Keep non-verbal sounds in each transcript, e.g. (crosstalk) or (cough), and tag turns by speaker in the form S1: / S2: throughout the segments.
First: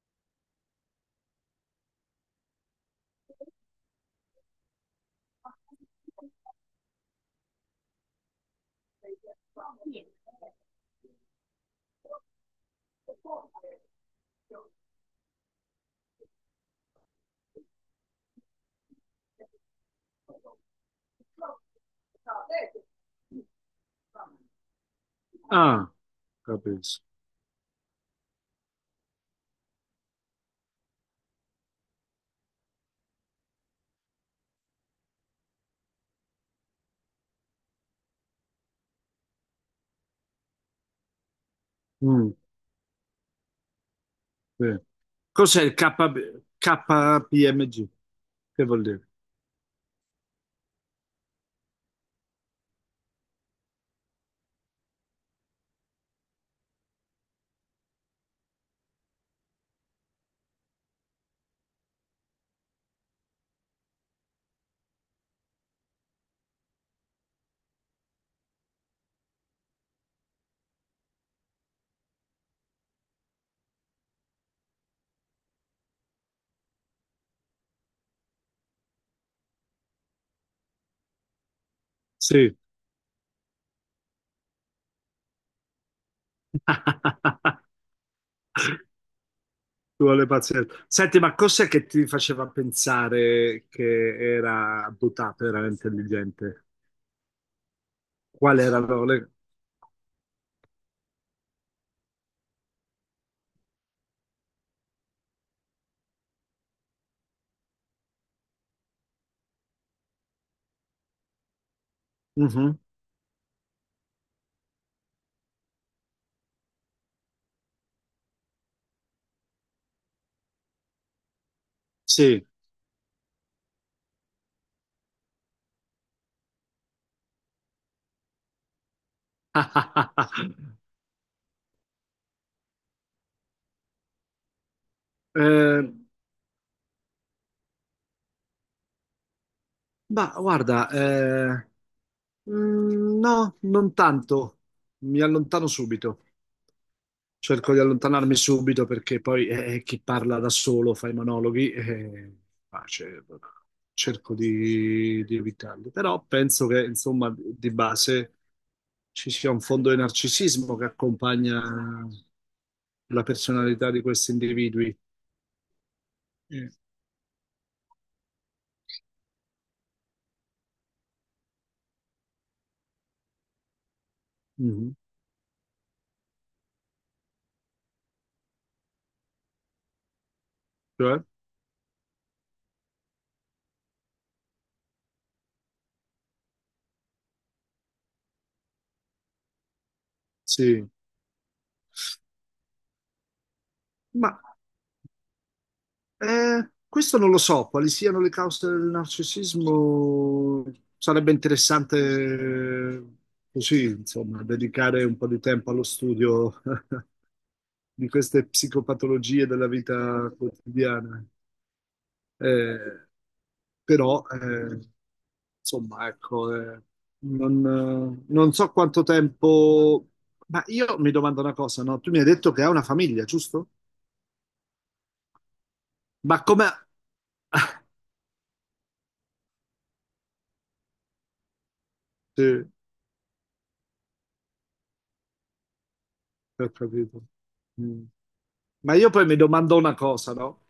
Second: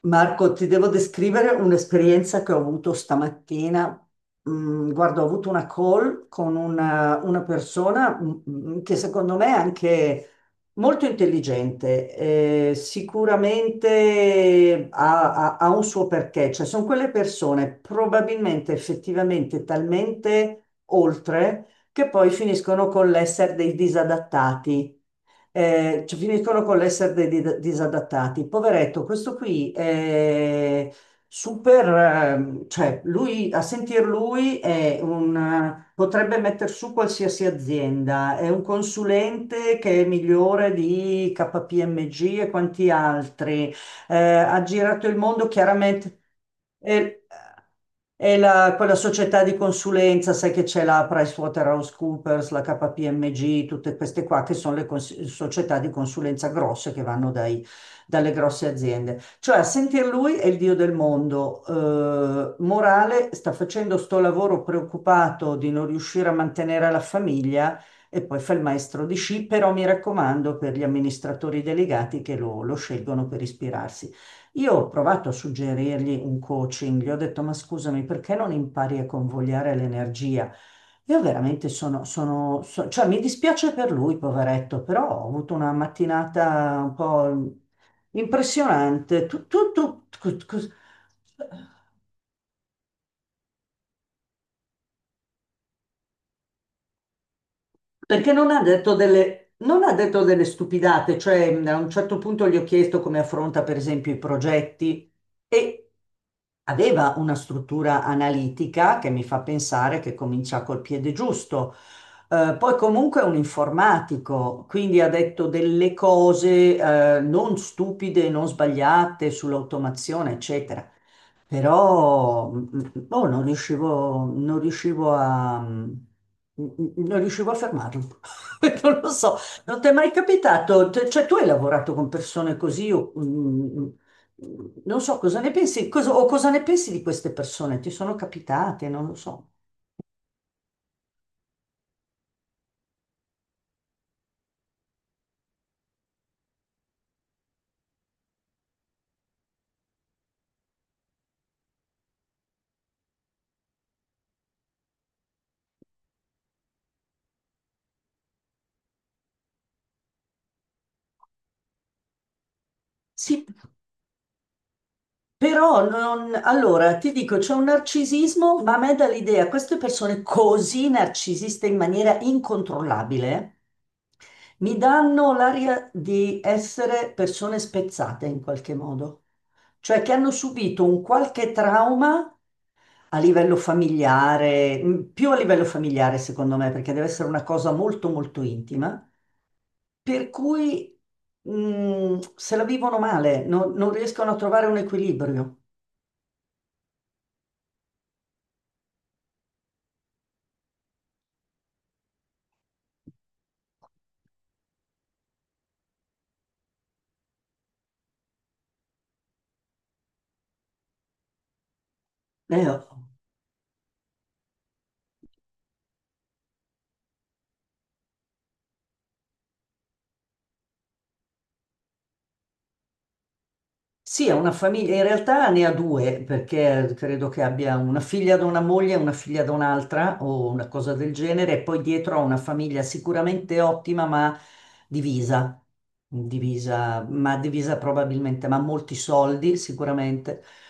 S1: Marco, ti devo descrivere un'esperienza che ho avuto stamattina. Guarda, ho avuto una call con una persona che secondo me è anche molto intelligente, sicuramente ha un suo perché, cioè sono quelle persone probabilmente effettivamente talmente oltre che poi finiscono con l'essere dei disadattati.
S2: Ah,
S1: Cioè, finiscono con
S2: capisco.
S1: l'essere dei disadattati. Poveretto, questo qui è super, cioè lui, a sentir lui è potrebbe metter su qualsiasi azienda, è un consulente che è migliore di
S2: Mm,
S1: KPMG e quanti altri, ha
S2: sì.
S1: girato il mondo,
S2: Cos'è il
S1: chiaramente,
S2: KB
S1: e,
S2: KPMG? Che vuol
S1: quella
S2: dire?
S1: società di consulenza. Sai che c'è la PricewaterhouseCoopers, la KPMG, tutte queste qua che sono le società di consulenza grosse che vanno dalle grosse aziende. Cioè, a sentir lui è il dio del mondo. Morale, sta facendo sto lavoro preoccupato di non riuscire a mantenere la famiglia e poi fa il maestro di sci, però mi raccomando, per gli amministratori delegati che lo scelgono per ispirarsi. Io ho provato a suggerirgli un coaching, gli ho detto: ma scusami, perché non impari a convogliare l'energia? Io veramente
S2: Sì.
S1: cioè mi dispiace per lui, poveretto, però ho avuto una mattinata un po'
S2: (laughs)
S1: impressionante.
S2: Ci vuole pazienza. Senti, ma cos'è che ti faceva pensare che era dotata, era intelligente?
S1: Perché non
S2: Qual
S1: ha detto
S2: erano le.
S1: delle, non ha detto delle stupidate, cioè a un certo punto gli ho chiesto come affronta per esempio i progetti e aveva una struttura analitica che mi fa pensare che comincia col piede giusto. Poi
S2: Mhm,
S1: comunque è un informatico, quindi ha detto delle cose, non stupide, non sbagliate sull'automazione, eccetera.
S2: Sì.
S1: Però boh, non riuscivo a, mm, non riuscivo a fermarlo. (laughs) Non lo so, non ti è mai
S2: (laughs)
S1: capitato? Cioè, tu hai lavorato con persone così, o, non so cosa ne
S2: Eh,
S1: pensi, o cosa ne pensi di queste persone? Ti sono capitate? Non lo so.
S2: ma guarda, no, non tanto. Mi allontano subito. Cerco di allontanarmi subito perché poi chi parla da solo fa i monologhi, ma ce- cerco di evitarli. Però penso che, insomma, di base ci sia un fondo di narcisismo che accompagna la
S1: Sì,
S2: personalità di questi individui.
S1: però non,
S2: Mm.
S1: allora ti dico, c'è un narcisismo, ma a me dà l'idea, queste persone così narcisiste in maniera incontrollabile. Mi
S2: Mhm.
S1: danno l'aria di essere persone spezzate in qualche modo, cioè che hanno subito un
S2: Cioè,
S1: qualche trauma a livello familiare, più a livello familiare secondo me, perché deve essere una cosa molto molto intima, per
S2: sì,
S1: cui, se la vivono male, non
S2: ma
S1: riescono a trovare un equilibrio.
S2: Questo non lo so, quali siano le cause del narcisismo. Sarebbe interessante eh, così, insomma, dedicare un po' di tempo allo studio (laughs) di queste psicopatologie della vita quotidiana.
S1: Oh.
S2: Eh, però, insomma, ecco, non so quanto tempo. Ma io mi domando una cosa, no? Tu mi hai detto che hai una famiglia, giusto?
S1: Sì, è una famiglia, in realtà ne ha due,
S2: Ma come.
S1: perché credo che abbia
S2: (laughs)
S1: una figlia da una moglie e una figlia da un'altra, o una cosa del genere, e poi dietro ha una
S2: Sì.
S1: famiglia sicuramente ottima, ma divisa,
S2: Ho
S1: divisa,
S2: capito.
S1: ma divisa
S2: Mm.
S1: probabilmente, ma ha molti
S2: Ma io poi mi
S1: soldi
S2: domando una cosa,
S1: sicuramente.
S2: no?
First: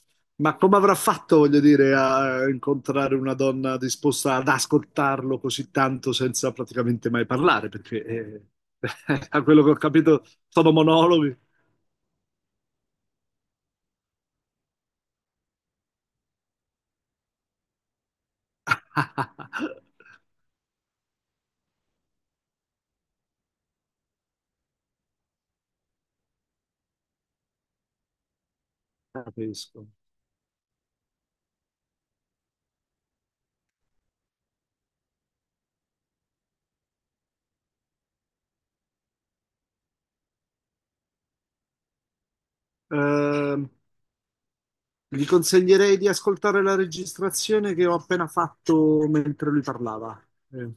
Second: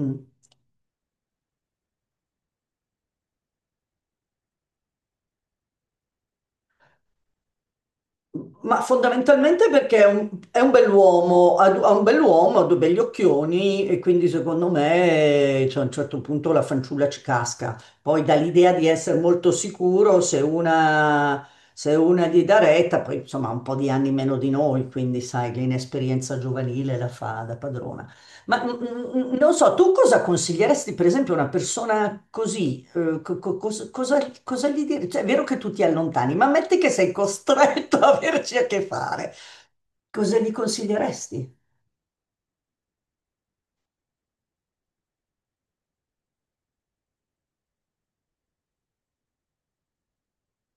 S1: Mm.
S2: Ma come avrà fatto, voglio dire, a incontrare una donna disposta ad ascoltarlo così tanto senza praticamente mai parlare?
S1: Ma
S2: (laughs) A quello
S1: fondamentalmente
S2: che ho
S1: perché
S2: capito,
S1: è un
S2: sono monologhi.
S1: bell'uomo, ha due begli occhioni, e quindi secondo me, cioè, a un certo punto la fanciulla ci casca. Poi dà l'idea di essere molto sicuro,
S2: (laughs)
S1: se una gli dà retta, poi insomma ha un po' di anni meno di noi, quindi sai, l'inesperienza giovanile la fa da padrona. Ma non so,
S2: Capisco.
S1: tu cosa consiglieresti, per esempio, a una persona così? Eh, cosa gli dire? Cioè, è vero che tu ti allontani, ma metti che sei costretto (laughs) a averci a che fare. Cosa gli consiglieresti?
S2: Ehm, gli consiglierei di ascoltare la registrazione che ho appena fatto mentre lui parlava. Eh.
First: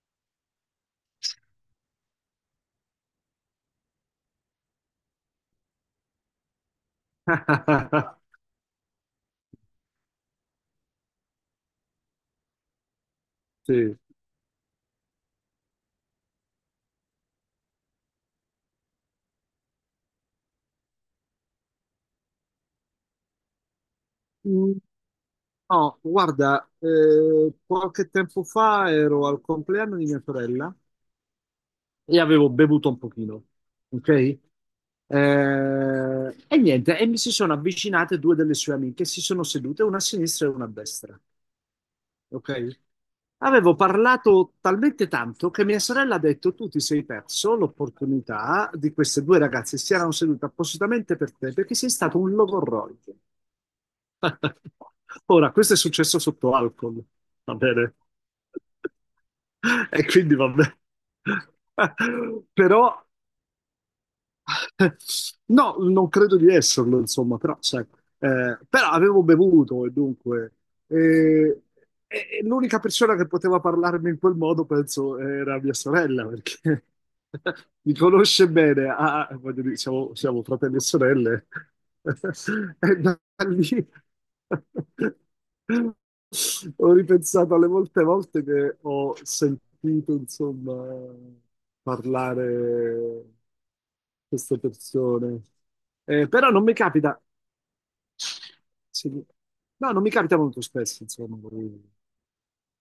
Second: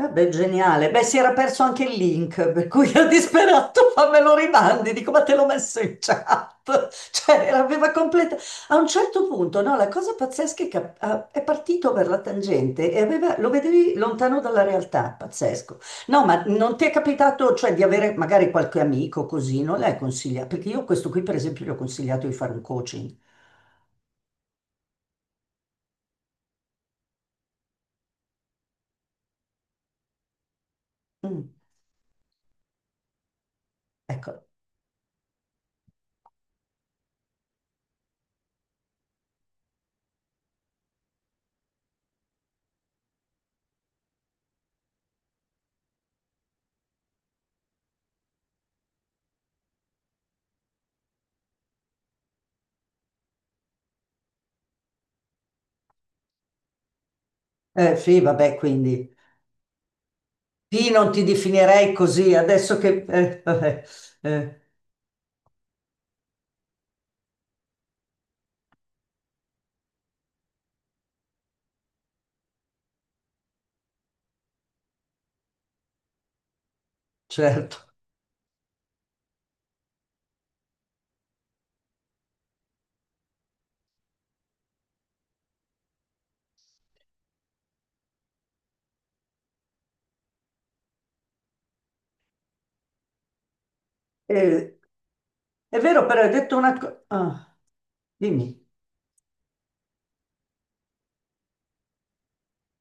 S1: Eh beh, geniale. Beh, si era perso anche il link, per cui ero disperato, (laughs) ma me lo rimandi, dico, ma te l'ho messo in chat. (laughs) Cioè, aveva completa...
S2: (laughs)
S1: A un certo punto, no, la cosa pazzesca è che è partito per la tangente e aveva, lo vedevi
S2: Sì.
S1: lontano dalla realtà, pazzesco. No, ma non ti è capitato, cioè, di avere magari qualche amico così, non l'hai consigliato? Perché io questo qui, per esempio, gli ho consigliato di fare un coaching.
S2: Oh, guarda, qualche tempo fa ero al compleanno di mia sorella
S1: Mm,
S2: e avevo bevuto un pochino, ok?
S1: ecco.
S2: E niente, e mi si sono avvicinate due delle sue amiche, si sono sedute, una a sinistra e una a destra, ok? Avevo parlato talmente tanto che mia sorella ha detto: Tu ti sei perso l'opportunità di queste due ragazze, si erano sedute appositamente per te perché sei stato un logorroico. (laughs) Ora, questo è successo sotto alcol, va bene?
S1: Sì, vabbè, quindi...
S2: (laughs) E quindi va bene.
S1: Sì, non ti definirei così,
S2: (laughs)
S1: adesso che...
S2: Però
S1: vabbè, eh,
S2: (laughs) No, non credo di esserlo, insomma, però, sai, però avevo bevuto e dunque eh, e l'unica persona che poteva parlarmi in quel modo, penso, era mia sorella, perché (laughs)
S1: certo.
S2: mi conosce bene, ah, voglio dire, siamo fratelli e sorelle, (laughs) e da lì (laughs) Ho ripensato alle molte volte che ho sentito, insomma, parlare queste
S1: Eh,
S2: persone.
S1: è vero, però hai
S2: Però
S1: detto
S2: non mi
S1: una
S2: capita,
S1: cosa... dimmi.
S2: sì, no, non mi capita molto spesso, insomma,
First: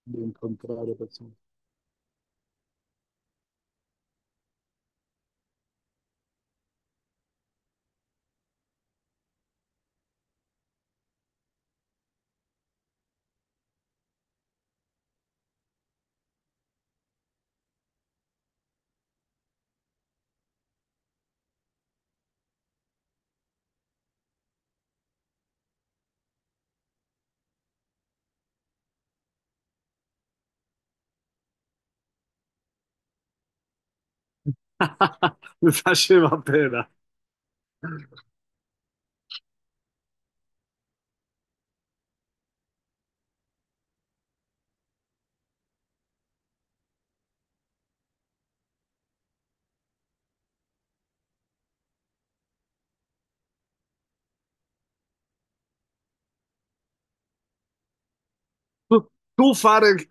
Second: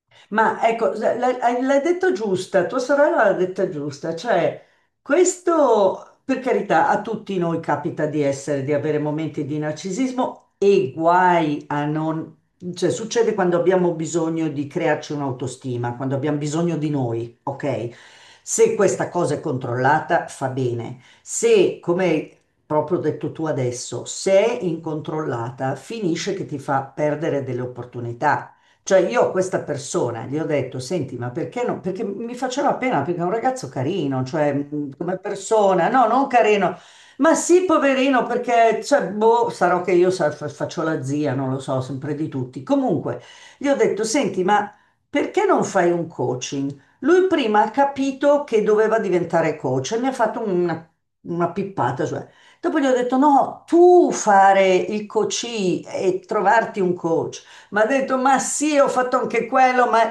S2: di
S1: Ma ecco,
S2: incontrare
S1: s-
S2: persone.
S1: l'hai hai- l'hai detto giusta, tua sorella l'ha detta giusta, cioè questo, per carità, a tutti noi capita di essere, di avere momenti di narcisismo e guai a non, cioè succede quando abbiamo bisogno di crearci un'autostima, quando abbiamo bisogno di noi, ok? Se questa cosa è controllata fa bene, se, come hai proprio detto tu adesso, se è incontrollata finisce che ti fa perdere delle opportunità. Cioè io a questa persona gli ho detto: senti, ma perché no? Perché mi faceva pena, perché è un ragazzo carino, cioè come
S2: (laughs) Mi
S1: persona, no, non
S2: faceva
S1: carino,
S2: pena.
S1: ma sì, poverino, perché, cioè, boh, sarò che io faccio la zia, non lo so, sempre di tutti. Comunque, gli ho detto: senti, ma perché non fai un coaching? Lui prima ha capito che doveva diventare coach e mi ha fatto una pippata, cioè. Dopo gli ho detto: no, tu fare il coach e trovarti un coach. Ma ha detto: ma sì, ho
S2: Tu,
S1: fatto anche
S2: tu
S1: quello,
S2: fare,
S1: ma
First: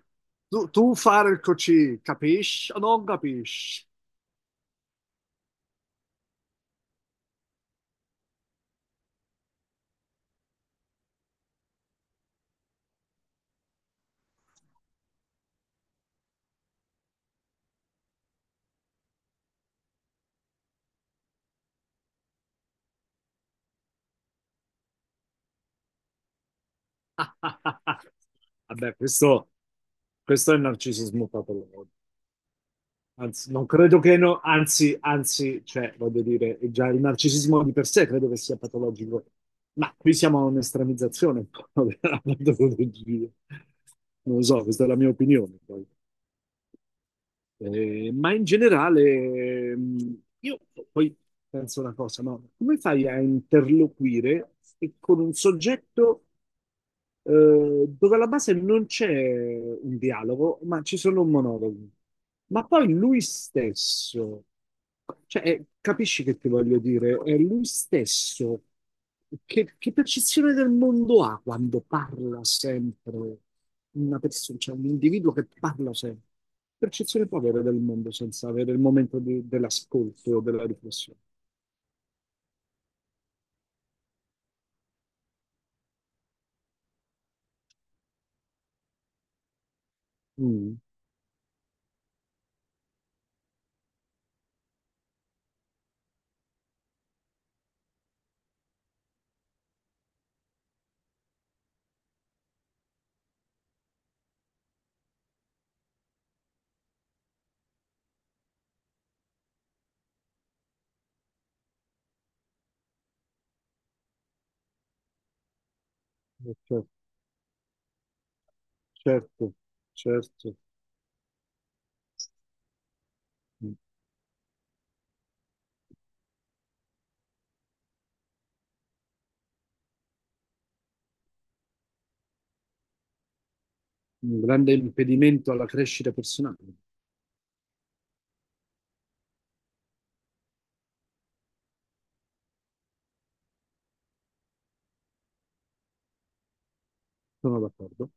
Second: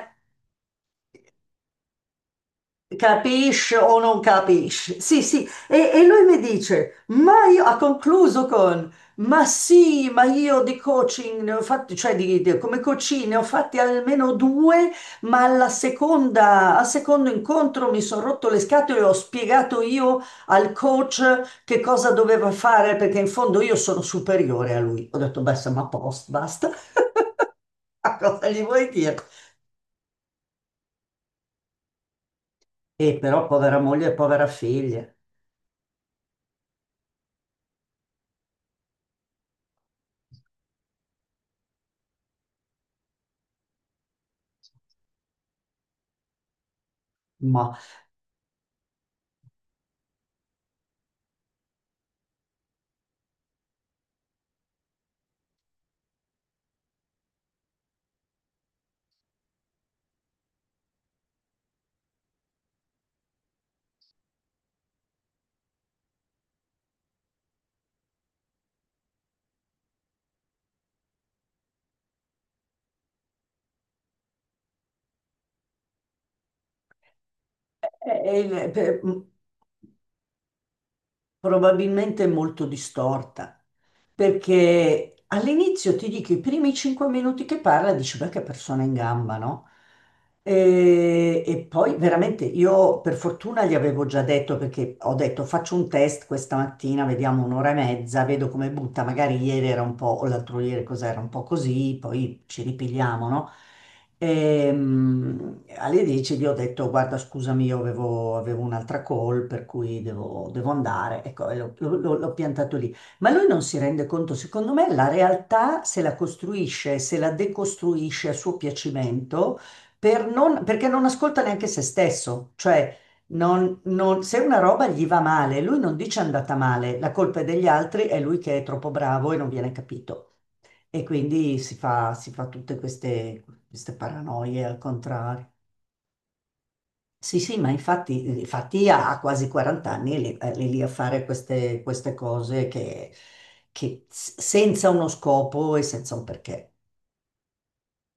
S2: tu fare il così, capisci o non
S1: capisci
S2: capisci?
S1: o non capisci? Sì, sì, e lui mi dice, ma io, ha concluso con: ma sì, ma io di coaching ne ho fatti, cioè come coaching ne ho fatti almeno due, ma al secondo incontro mi sono rotto le scatole e ho spiegato io al coach che cosa doveva fare, perché in fondo io sono superiore a lui. Ho detto: beh, siamo a posto, basta. (laughs)
S2: (laughs)
S1: Ma cosa gli vuoi
S2: Vabbè,
S1: dire?
S2: questo è il narcisismo patologico.
S1: E però
S2: Anzi, non
S1: povera
S2: credo
S1: moglie e
S2: che no,
S1: povera
S2: anzi,
S1: figlia,
S2: anzi, cioè, voglio dire, è già il narcisismo di per sé credo che sia patologico, ma qui siamo a un'estremizzazione un po' (laughs) della patologia. Non lo so, questa è la mia opinione. Poi.
S1: ma
S2: Ma in generale, io poi penso una cosa, no? Come fai a interloquire e con un soggetto? Dove alla base non c'è un dialogo, ma ci sono monologhi. Ma poi lui stesso, cioè, capisci che ti voglio dire? È lui stesso che percezione del mondo ha quando parla sempre una persona, cioè un individuo che parla sempre? Percezione può avere del
S1: è-
S2: mondo
S1: è-
S2: senza
S1: è-
S2: avere il
S1: per-
S2: momento dell'ascolto o della riflessione.
S1: probabilmente è molto distorta. Perché all'inizio, ti dico, i primi 5 minuti che parla, dici: beh, che persona in gamba, no?
S2: Mm,
S1: E poi veramente io, per fortuna, gli avevo già detto, perché ho detto: faccio un test questa mattina, vediamo un'ora e mezza, vedo come butta, magari ieri era un po', o l'altro ieri cos'era un po' così, poi ci ripigliamo, no? Alle 10 gli ho detto: guarda, scusami, io avevo un'altra call, per cui devo andare, ecco, e l'ho piantato lì. Ma lui non si rende conto, secondo me, la realtà se la
S2: certo,
S1: costruisce e se la decostruisce a suo
S2: certo.
S1: piacimento,
S2: Certo.
S1: perché non ascolta neanche se stesso. Cioè, se una roba gli va male, lui non dice è andata male, la colpa è degli altri, è lui che è troppo bravo e non viene capito. E quindi si fa tutte queste
S2: Un
S1: paranoie
S2: grande
S1: al contrario.
S2: impedimento alla crescita personale.
S1: Sì, sì, ma infatti, infatti ha quasi 40 anni e lì, è lì a fare queste cose che senza uno scopo e senza un perché.
S2: Sono d'accordo.